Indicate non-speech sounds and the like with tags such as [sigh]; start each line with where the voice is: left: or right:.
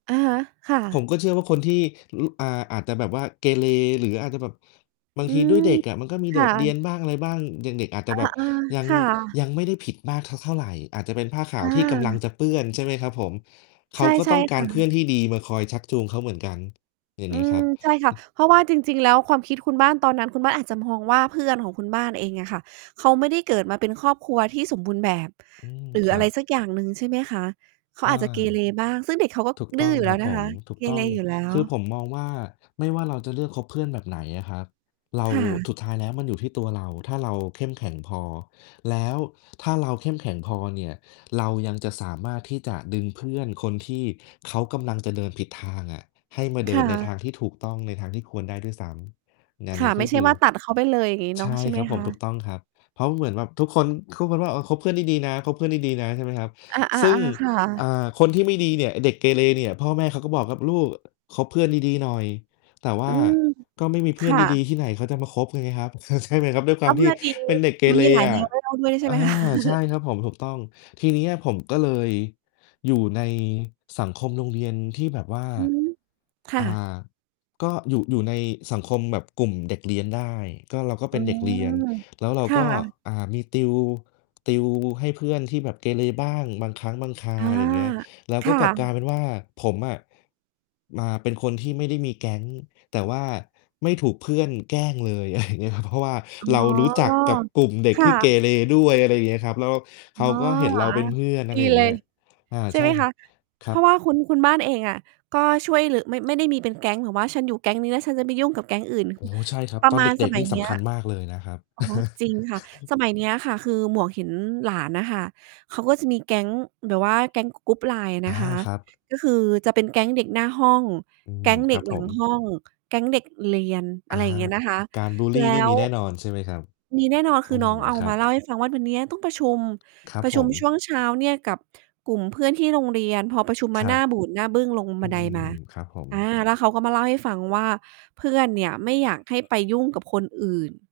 right: อะฮะ ค่
left: ผ
right: ะ
left: มก็เชื่อว่า คนที่ ร อ่า อาจจะแบบว่าเกเร หรืออาจจะแบบ บาง
right: อื
left: ทีด้ว
right: ม
left: ยเด็กอะ มันก็มี
right: ค
left: โด
right: ่
left: ดเรีย
right: ะ
left: นบ้าง อะไรบ้าง เด็ก ๆ อาจจ
right: อ
left: ะ
right: า
left: แบบยัง
right: ๆ ค่ะ
left: ยังไม่ได้ผิดมากสักเท่าไร อาจจะเป็นผ้าขา
right: อ
left: วที่กำลัง
right: า
left: จะเปื้อน ใช่ไหมครับผม? เข
right: ใช
left: า
right: ่
left: ก็
right: ใช
left: ต
right: ่
left: ้องก
right: ค
left: า
right: ่
left: รเพื่
right: ะ
left: อนที่ดีมาคอยชักจูงเขาเหมือนกัน อย่าง
right: อื
left: เงี้ยคร
right: ม
left: ับ
right: ใช่ค่
left: อ
right: ะ
left: ืม
right: เพราะว่าจริง ๆ แล้วความคิดคุณบ้านตอนนั้น คุณบ้านอาจจะมองว่า เพื่อนของคุณบ้านเองอะค่ะ เขาไม่ได้เกิดมาเป็นครอบครัวที่สมบูรณ์แบบ
left: อืม
right: หรือ
left: คร
right: อ
left: ั
right: ะไร
left: บ
right: สักอย่างหนึ่ง ใช่ไหมคะ? เขา
left: เออ
right: อาจจะเกเรบ้าง ซึ่งเด็กเขาก็
left: ถูก
right: ด
left: ต
right: ื้
left: ้อ
right: อ
left: ง
right: อยู่แ
left: ค
right: ล
left: ร
right: ้
left: ั
right: ว
left: บ
right: น
left: ผ
right: ะค
left: ม
right: ะ
left: ถู
right: เ
left: ก
right: ก
left: ต้
right: เร
left: อง
right: อยู่แล้
left: คือ
right: ว
left: ผมมองว่า ไม่ว่าเราจะเลือกคบเพื่อนแบบไหนอะครับ เรา
right: ค่ะ
left: สุดท้ายแล้วมันอยู่ที่ตัวเรา ถ้าเราเข้มแข็งพอ แล้วถ้าเราเข้มแข็งพอเนี่ย เรายังจะสามารถที่จะดึงเพื่อนคนที่เขากำลังจะเดินผิดทางอะ ให้มาเ
right: ค
left: ดิ
right: ่
left: นในท
right: ะ
left: างที่ถูกต้อง ในทางที่ควรได้ด้วยซ้ำ งาน
right: ค
left: น
right: ่
left: ี
right: ะ
left: ้
right: ไ
left: ก
right: ม
left: ็
right: ่ใช
left: ค
right: ่
left: ื
right: ว
left: อ
right: ่าตัดเขาไปเลย อย่างงี้เ
left: ใ
right: น
left: ช
right: าะ
left: ่
right: ใช่ไ
left: ค
right: หม
left: รับผ
right: ค
left: ม
right: ะ?
left: ถูกต้องครับ เพราะเหมือนแบบทุกคน ทุกคนว่า "เออ คบเพื่อนดี ๆ นะ คบเพื่อนดี ๆ นะ" ใช่ไหมครับ
right: อา
left: ซึ่ง
right: ๆ ๆ ค่
left: อ่
right: ะ
left: า คนที่ไม่ดีเนี่ย ไอ้เด็กเกเรเนี่ย พ่อแม่เขาก็บอกครับ "ลูก คบเพื่อนดี ๆ หน่อย" แต่ว่
right: อื
left: า
right: ม
left: ก็ไม่มีเ
right: ค
left: พื่อน
right: ่
left: ดี
right: ะ
left: ๆ ที่ไหน เขาจะมาคบกันไงครับ [chuckles] ใช่ไหมครับ ด้วยค
right: ถ
left: ว
right: ้
left: า
right: า
left: ม
right: เพ
left: ท
right: ื
left: ี
right: ่
left: ่
right: อน ดี
left: เป็นเด็กเก
right: มัน
left: เร
right: มีหลาย
left: อ
right: แน
left: ะ
right: วให้เล่า ด้วยใช่ไ
left: อ
right: หม
left: า
right: คะ?
left: ใช่ครับผม ถูกต้อง ทีเนี้ยผมก็เลยอยู่ในสังคมโรงเรียนที่แบบว่า
right: อือฮึ ค่
left: อ่
right: ะ
left: า ก็อยู่ อยู่ในสังคมแบบกลุ่มเด็กเรียนได้ ก็ เราก็
right: อ
left: เป
right: ๋
left: ็
right: อ
left: นเด็กเรียน แล้วเรา
right: ค่
left: ก็
right: ะ
left: อ่า มีติว ติวให้เพื่อนที่แบบเกเรบ้าง บางครั้งบางครา
right: อา
left: ว อะไรเงี้ย แล้ว
right: ค
left: ก็
right: ่
left: กลับกลา
right: ะ
left: ยเป็นว่า ผมอะมาเป็นคนที่ไม่ได้มีแก๊ง แต่ว่าไม่ถูกเพื่อนแกล้งเลย อะไรเงี้ยครับ เพราะว่า
right: อ๋อ
left: เรารู้จักกับกลุ่มเด็
right: ค
left: ก
right: ่
left: ที่เก
right: ะ
left: เรด้วย อะไรเงี้ยครับ แล้วเ
right: อ
left: ข
right: ๋
left: า
right: อ
left: ก็เห็น
right: แบ
left: เร
right: บ
left: า
right: ว
left: เ
right: ่า
left: ป็นเพื่อน อ
right: ด
left: ะไ
right: ี
left: รอย่
right: เ
left: า
right: ล
left: งเงี
right: ย
left: ้ย อา
right: ใช่
left: ใช
right: ไห
left: ่
right: ม
left: ค
right: ค
left: รั
right: ะ?
left: บ ค
right: เ
left: ร
right: พ
left: ั
right: ราะว่าค
left: บ
right: ุณ คุณบ้านเองอะก็ช่วยรึ่ ไม่ ไม่ได้มี เป็นแก๊ง แบบว่าฉันอยู่แก๊งนี้แล้วฉันจะไม่ยุ่งกับแก๊งอื่น
left: โอ้โฮ ใช่ครับ
right: ประ
left: ตอ
right: ม
left: น
right: า
left: เ
right: ณ ส
left: ด็ก
right: ม
left: ๆ
right: ั
left: น
right: ย
left: ี่
right: เน
left: ส
right: ี้ย
left: ำคัญมากเลยนะครับ
right: อ๋อ
left: [chuckles]
right: จริงค่ะ สมัยเนี้ยค่ะ คือหมวกเห็นหลานน่ะค่ะ เขาก็จะมีแก๊งแบบว่าแก๊ง ก กรุ๊ป LINE น
left: อา
right: ะคะ
left: ครับ
right: ก็คือจะเป็นแก๊งเด็กหน้าห้อง
left: อื
right: แก
left: ม
right: ๊งเด
left: ค
right: ็
left: รั
right: ก
left: บ
right: หล
left: ผ
right: ัง
left: ม
right: ห้อง แก๊งเด็กเรียน อ
left: อ
right: ะไ
left: า
right: รอย่างเงี้ยนะคะ
left: การบุลล
right: แล
left: ี
right: ้
left: นี่ม
right: ว
left: ีแน่นอน ใช่ไหมครับ?
right: มีแน่นอน ค
left: อื
right: ือน
left: ม
right: ้อง เอา
left: ครั
right: ม
left: บ
right: าเล่า ให้ฟังว่า "วันเนี้ยต้องประชุม
left: ครับ
right: ประ
left: ผ
right: ชุม
left: ม
right: ช่วงเช้าเนี่ยกับกลุ่มเพื่อนที่โรงเรียน" พอประชุมม
left: ค
right: า
left: ร
right: ห
left: ั
right: น
left: บ
right: ้าบูดหน้าบึ้งลงบ
left: อ
right: ั
left: ื
right: นไดม
left: ม
right: า
left: ครับผม
right: อา แล้วเขาก็มาเล่าให้ฟังว่า "เพื่อนเนี่ยไม่อยากให้ไปยุ่งกับคนอื่น"